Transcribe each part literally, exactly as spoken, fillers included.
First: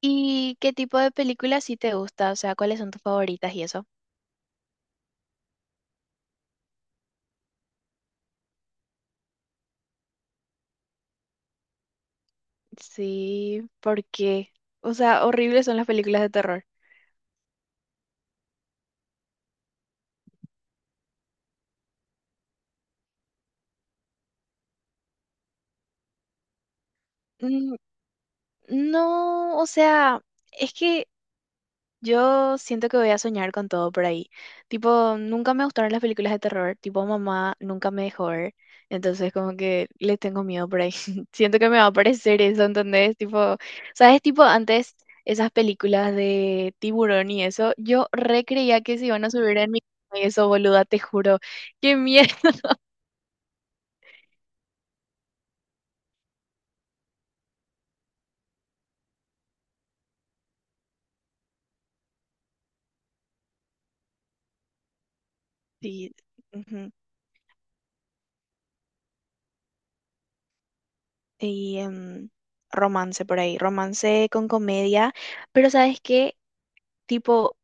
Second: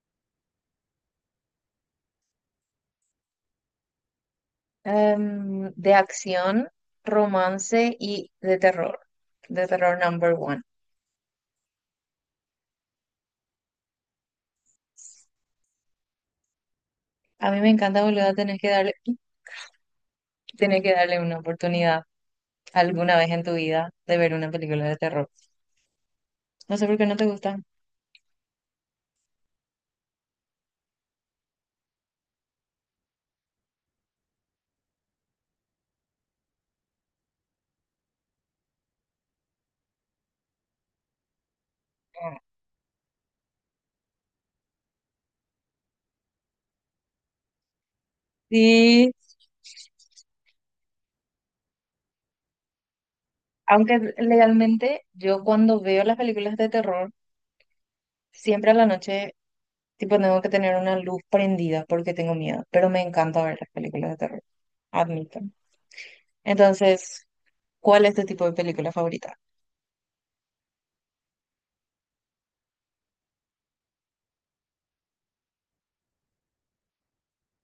¿Y qué tipo de películas sí te gusta? O sea, ¿cuáles son tus favoritas y eso? Em, de acción, romance y de terror. De terror number one. Sí, ¿por qué? O sea, horribles son las películas de terror. A mí me encanta, boludo, tenés que darle, tenés que darle una oportunidad alguna vez en tu vida de ver una película de terror. No sé por qué no te gusta. Mm, no, o sea, es que yo siento que voy a soñar con todo por ahí. Tipo, nunca me gustaron las películas de terror. Tipo, mamá nunca me dejó ver. Entonces, como que le tengo miedo por ahí. Siento que me va a aparecer eso, ¿entendés? Tipo, ¿sabes? Tipo, antes esas películas de tiburón y eso, yo re creía que se Sí, iban a subir en mi... Y eso, boluda, te juro. ¡Qué miedo! aunque legalmente yo cuando veo las películas de terror, siempre a la noche, tipo, tengo que tener una luz prendida porque tengo miedo, pero me encanta ver las películas de terror, admito. Sí, ujú. Entonces, ¿cuál es tu tipo de película favorita? Y em, romance por ahí. Romance con comedia. Pero, ¿sabes qué? Tipo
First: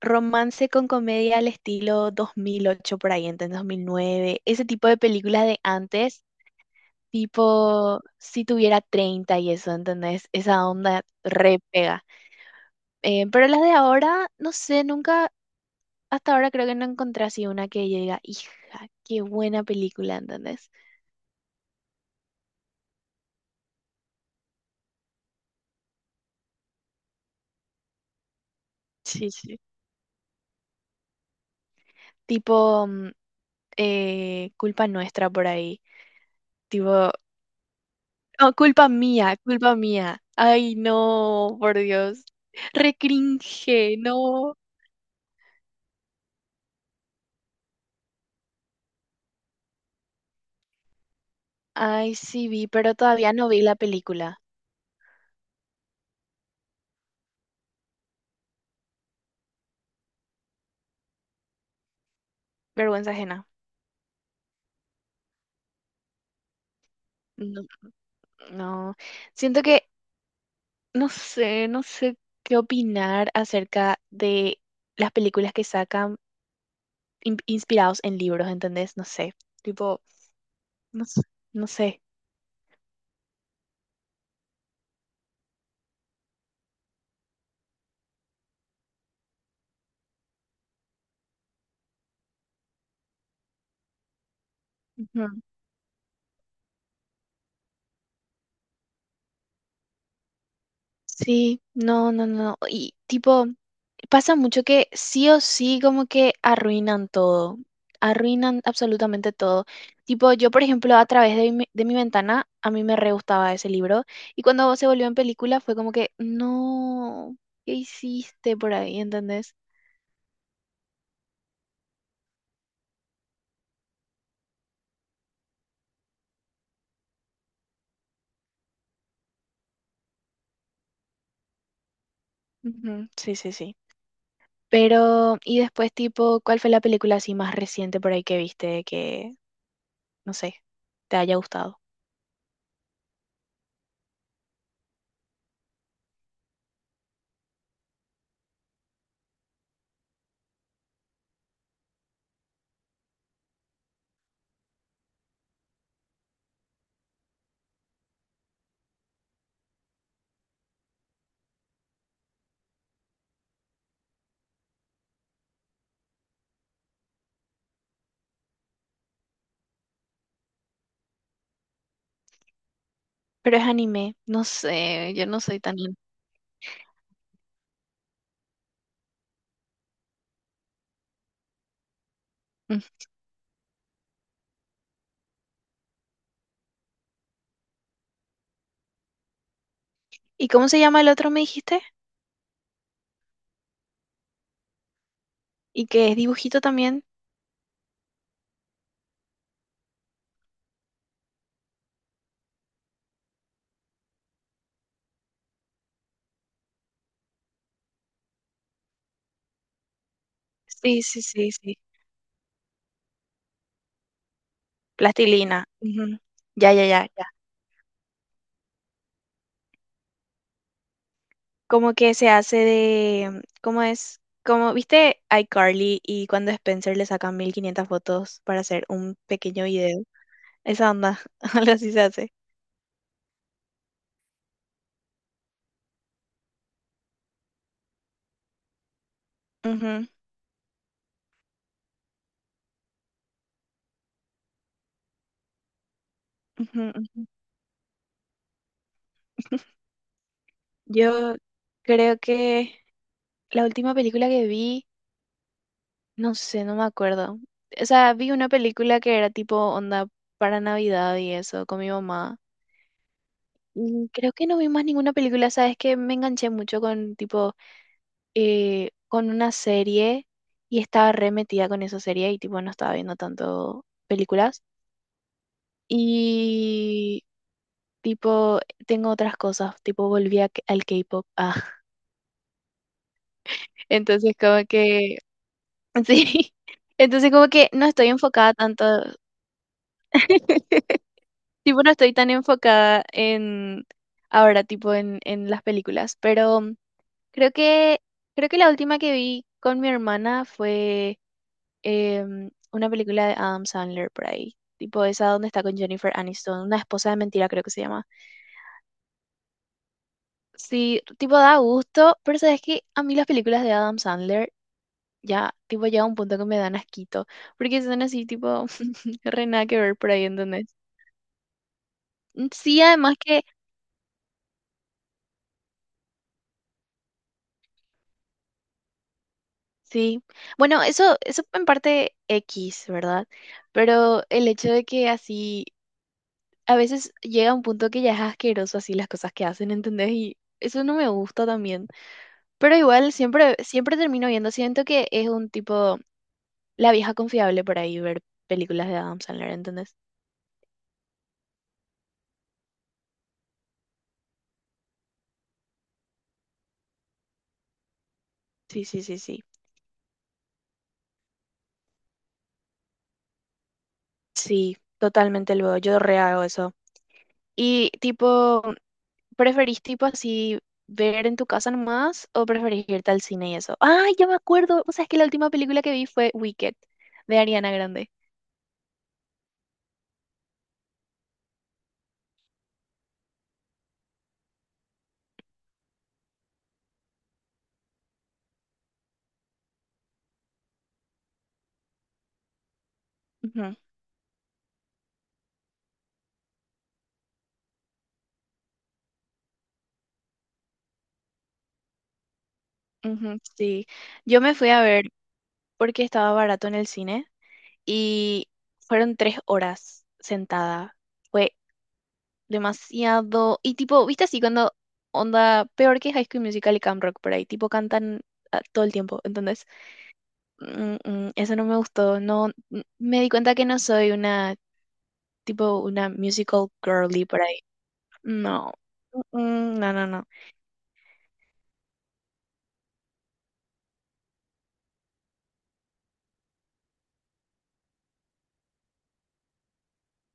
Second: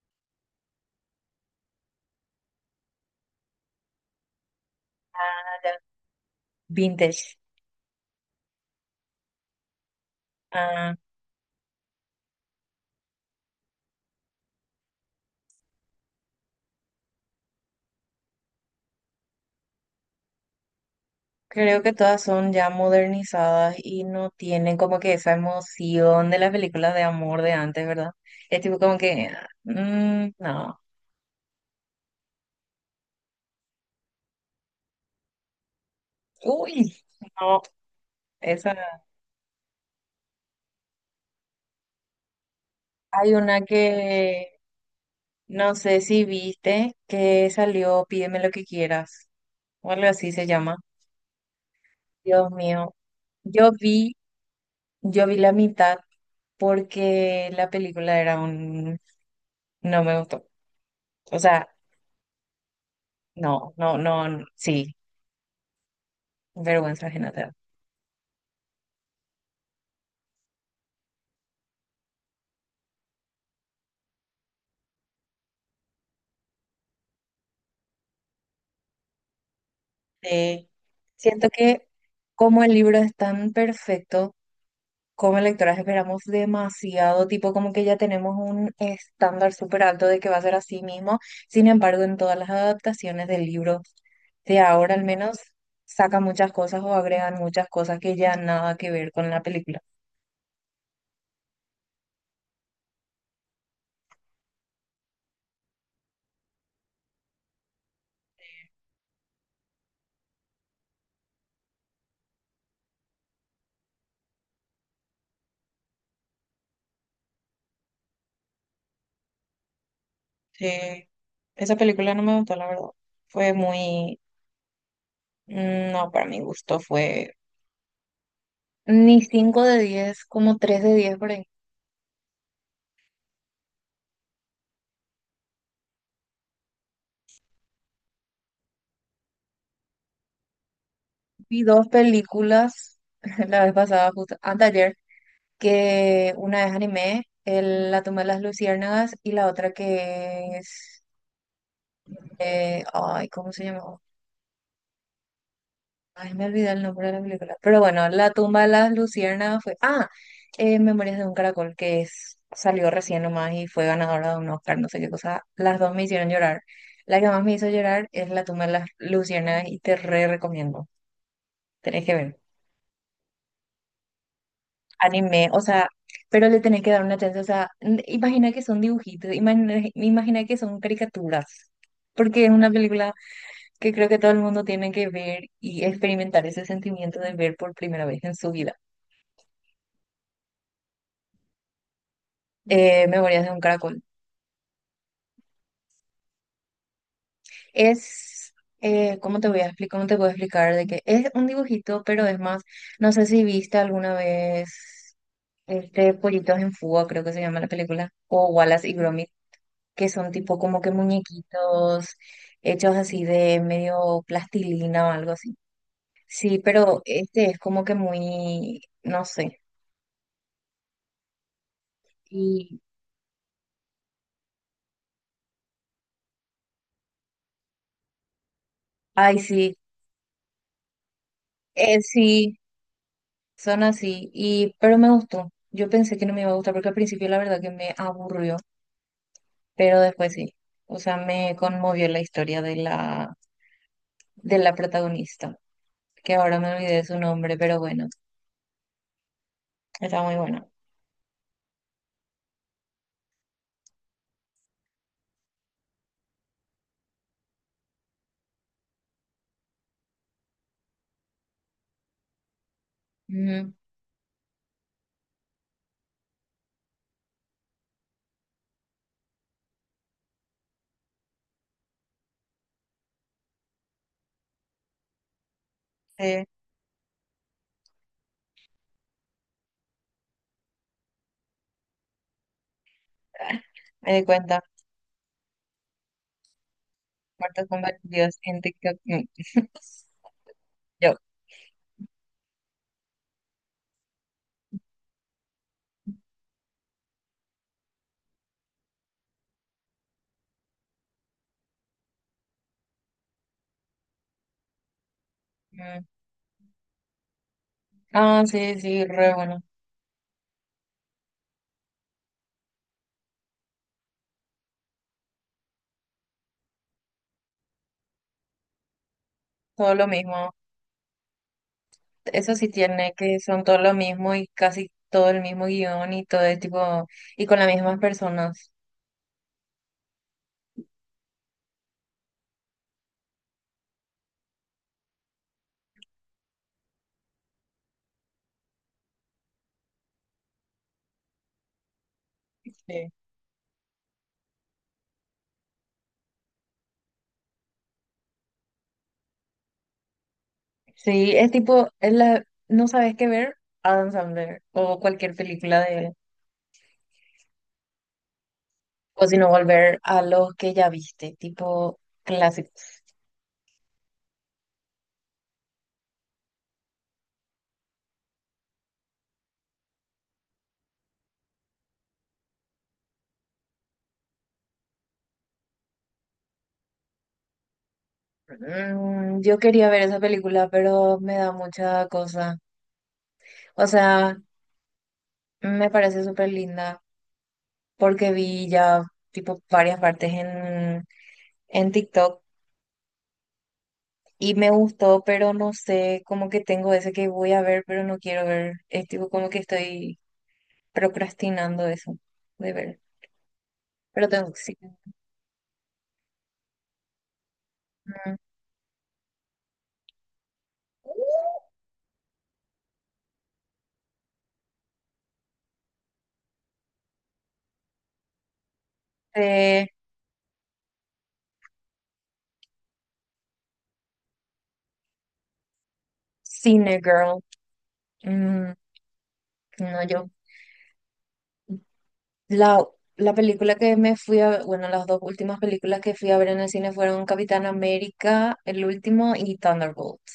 romance con comedia al estilo dos mil ocho por ahí, entonces dos mil nueve, ese tipo de películas Ah, de ya. antes, Vintage. tipo si tuviera treinta y eso, ¿entendés? Esa Ah, onda re pega. Eh, pero las de ahora, no sé, nunca, hasta ahora creo que no encontré así una que yo diga, hija, qué buena película, ¿entendés? creo que todas son ya modernizadas y no tienen como que esa emoción de las películas de amor de antes, ¿verdad? Es tipo como que, Sí, sí. mm, no, Tipo mm, eh, Culpa Nuestra por ahí. uy, Tipo, no, oh, culpa esa. mía, culpa mía. Ay, no, por Dios. Hay una Recringe, no. que no sé si viste que salió Pídeme lo que quieras, o algo así se llama. Ay, sí Dios vi, mío, pero todavía no vi yo la vi, película. yo vi la mitad porque la película era un, no me gustó. O sea, Vergüenza ajena. no, no, no, sí. Vergüenza ajena te da. No, no. Siento que no sé, no sé qué opinar acerca de las películas que sacan in- inspirados en libros, ¿entendés? No sé. Tipo, Sí. no, s- Siento no que sé. como el libro es tan perfecto, como lectoras esperamos demasiado, tipo como que ya tenemos un estándar súper alto de que va a ser así mismo. Sin embargo, en todas las adaptaciones del libro de ahora al Ujú. menos, sacan muchas cosas o agregan muchas cosas que ya nada que ver con la película. Sí, no, no, no. Y tipo. Pasa mucho que sí o sí como que arruinan todo, arruinan absolutamente todo. Tipo, yo por ejemplo a través de mi, de mi ventana, a mí me re gustaba ese libro y cuando se volvió en película fue como que, no, ¿qué hiciste por ahí? ¿Entendés? Sí. Esa película no me gustó, la verdad. Fue muy... No, para mi gusto fue... Ni cinco de diez, como tres de diez por ahí. Ujú, sí, sí, sí. Pero, y después tipo, ¿cuál fue la película así más reciente por ahí que viste que, no sé, te haya Vi gustado? dos películas la vez pasada, justo anteayer, que una es anime, el, La tumba de las luciérnagas, y la otra que es, eh, ay, ¿cómo se llamaba? Ay, me olvidé el nombre de la película. Pero bueno, La tumba de las luciérnagas fue, ah, eh, Memorias de un caracol, que es, salió recién nomás y fue ganadora de un Oscar, no sé qué cosa. Las dos me hicieron llorar. La que más me hizo llorar es La tumba de las luciérnagas y te re recomiendo. Tenés que ver. Pero es anime, no sé, yo no Anime, o soy tan... sea, in- pero le tenés que dar una chance, o sea, n- imagina que son dibujitos, imagina, imagina que son caricaturas, porque es una Ujú. película que creo que todo el mundo tiene que ver y experimentar ese sentimiento de ver por primera vez en su vida. ¿Y cómo se llama el otro, me dijiste? Eh, Memorias de un caracol. Y que es dibujito también. Es, eh, ¿cómo te voy a explicar? ¿Cómo te puedo explicar? De que es un dibujito, pero es más, no sé si viste alguna vez este Pollitos en Fuga, creo que se llama la película, o Wallace y Gromit. Que son tipo como que Sí, sí, sí, sí. muñequitos hechos así de medio plastilina o algo así. Plastilina. Ujú. Sí, Ya, ya, pero ya, ya. este es como que muy, no sé. Como que se hace Y, de, ¿cómo es? Como, ¿viste iCarly y cuando Spencer le sacan mil quinientas fotos para hacer un ay, pequeño sí, video? Esa onda, algo así eh, se hace. sí, son así. Y, pero me gustó. Yo pensé que no me iba a gustar porque al principio la verdad que me aburrió, pero Ujú, después sí. O sea, me conmovió la historia de la, de la protagonista, que ahora me ujú, olvidé su ujú. nombre, pero bueno, está muy bueno. Yo creo que la última película que vi, no sé, no me acuerdo. O sea, vi una película que era tipo onda para Navidad y eso, con mi mamá. Ujú, Mm, creo que no vi más ninguna película, sabes que me enganché mucho con tipo eh, con una serie y estaba re metida con esa serie y tipo no estaba viendo tanto películas sí, y tipo tengo otras cosas, tipo volví a k- al K-pop. Ah, me di entonces cuenta. como que sí. Entonces como Muertos que no estoy compartidos enfocada en tanto. TikTok. Mm, Yo. Tipo, no estoy tan enfocada en ahora, tipo, en, en las películas, pero Creo que, creo que la última que vi con mi hermana fue em, una película de Adam Sandler por ahí. Tipo esa donde está con Mm. Jennifer Aniston, una esposa de mentira creo que se llama. Ah, sí, sí, re bueno. Sí, tipo da gusto, pero sabes que a mí las películas de Adam Sandler ya, tipo llega un punto que me dan asquito, porque son así tipo re nada que Todo ver lo por ahí, mismo. ¿entendés? Mm, Eso sí sí, tiene además que que, son todo lo mismo y casi todo el mismo guión y todo es tipo, y con las mismas personas. sí. Bueno, eso, eso en parte X, ¿verdad? Pero el hecho de que así a veces llega un punto que ya es asqueroso así las cosas que hacen, ¿entendés? Y eso no me gusta también. Pero Sí. igual siempre, siempre termino viendo, siento que es un tipo, la vieja confiable por ahí ver películas de Adam Sandler, ¿entendés? Sí, es tipo, es la, no sabes qué ver, Adam Sandler o cualquier película de él. Sí, sí, sí, O si sí. no, volver a lo que ya viste, tipo clásico. Sí, totalmente luego, yo re hago eso. Y tipo, ¿preferís tipo así ver en tu casa nomás o preferís irte al cine y eso? Ay, ya me acuerdo, o sea, es que la última película que vi fue Wicked, de Ariana Grande. Mm, yo quería ver esa película, pero me da mucha cosa. O sea, me parece súper linda porque vi ya tipo varias partes en, en TikTok Ujú, y me gustó, pero no sé, como que tengo ese que voy a ver, pero no quiero ver. Es tipo como que estoy procrastinando eso de ver. ujú, sí. Pero Yo tengo me que fui sí. a ver porque estaba barato en el cine Mm. y fueron tres horas sentada. Fue demasiado. Y tipo, viste así cuando onda peor que High School Musical y Camp Rock por ahí, tipo cantan ah, todo el tiempo. Entonces, Eh, mm, mm, eso no me gustó. No, mm, me di cuenta que no soy una tipo una musical Cine girly Girl. por ahí. No. Mm, Mm, mm, no, no, no, no. yo la, la película que me fui a, bueno, las dos últimas películas que fui a ver en el cine fueron Capitán América, el último, y Thunderbolts.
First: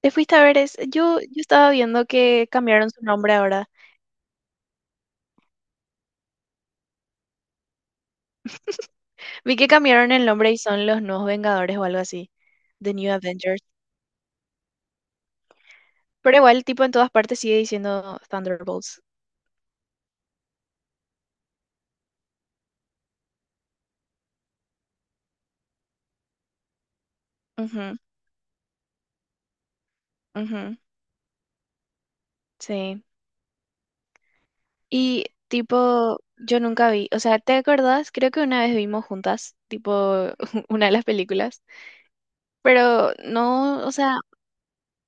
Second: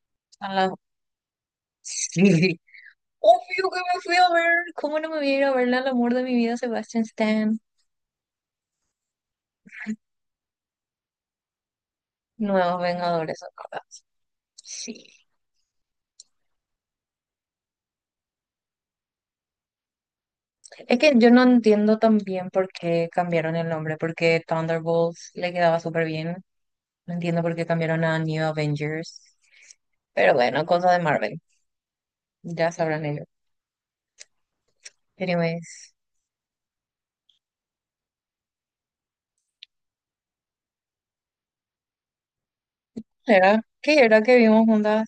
Te fuiste a Son ver, las- es, yo, yo estaba viendo que Sí. cambiaron su nombre ahora. Obvio que me fui a ver. ¿Cómo no me voy a ir a verla al amor de mi vida, Sebastian Stan? Vi que cambiaron el nombre y son los nuevos Vengadores o algo así. Nuevos The New Vengadores, son Avengers. todas. Sí. Pero igual, tipo, en todas partes sigue diciendo Thunderbolts. Es que yo no entiendo también por qué cambiaron el nombre, porque Thunderbolts le quedaba súper bien. No entiendo por qué Ujú, cambiaron a New Avengers. Pero bueno, ujú, cosa de Marvel. Ya sí. sabrán ellos. Y, Anyways. tipo, yo nunca vi. O sea, ¿te acordás? Creo que una vez vimos juntas, tipo, una de las películas. Pero ¿Era? no, o ¿Qué sea, era que vimos juntas?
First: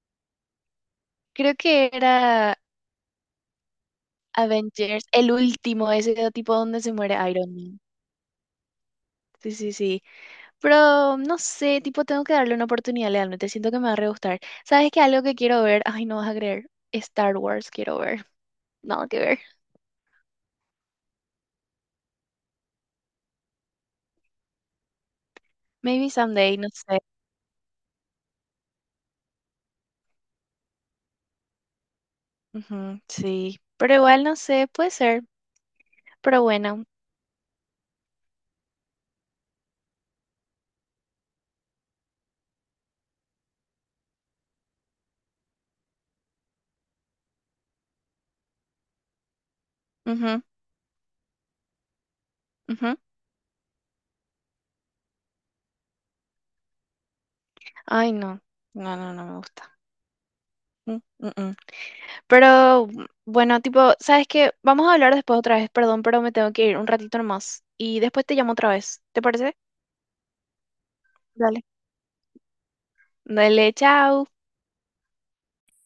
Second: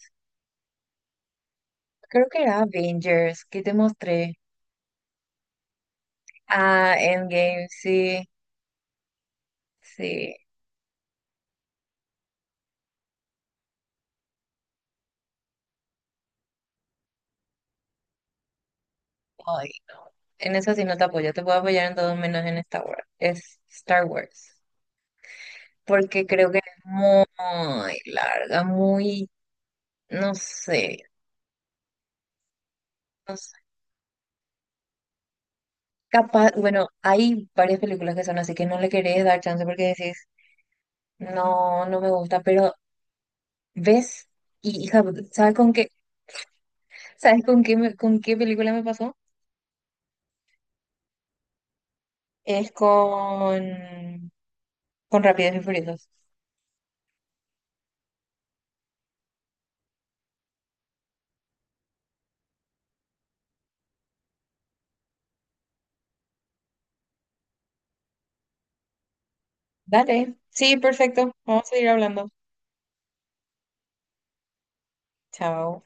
creo que Creo que era era Avengers, que te mostré. Avengers, el último, ese tipo donde se Ah, muere Iron Endgame, Man. sí, Sí, sí, sí. sí. Pero no sé, tipo, tengo que darle una oportunidad legalmente. Siento que me va a re gustar. ¿Sabes qué? Algo que quiero ver. Ay, no vas a creer. Star Wars quiero ver. Nada que ver. Ay, en eso sí no te apoyo, te puedo apoyar en todo menos en Star Wars. Es Star Wars. Maybe Porque creo someday, que no es sé. muy larga, muy, no sé, Ujú, no sé. sí. Pero igual no sé, puede ser. Pero Capaz, bueno. bueno, hay varias películas que son así que no le querés dar chance porque decís, no, no me gusta, pero ves y hija, ¿sabes con qué? ¿Sabes con qué, me- con qué película me pasó? Ujú, Es ujú. con, con Rápidos y Furiosos. Ay, no. No, no, no me gusta. Mm, mm, mm. Pero mm, bueno, tipo, ¿sabes qué? Vamos a hablar después otra vez. Perdón, pero me tengo que ir un ratito nomás. Y después te llamo otra vez. ¿Te parece? Dale. Sí, perfecto. Vamos Dale. a seguir hablando. Dale, chao. Chao.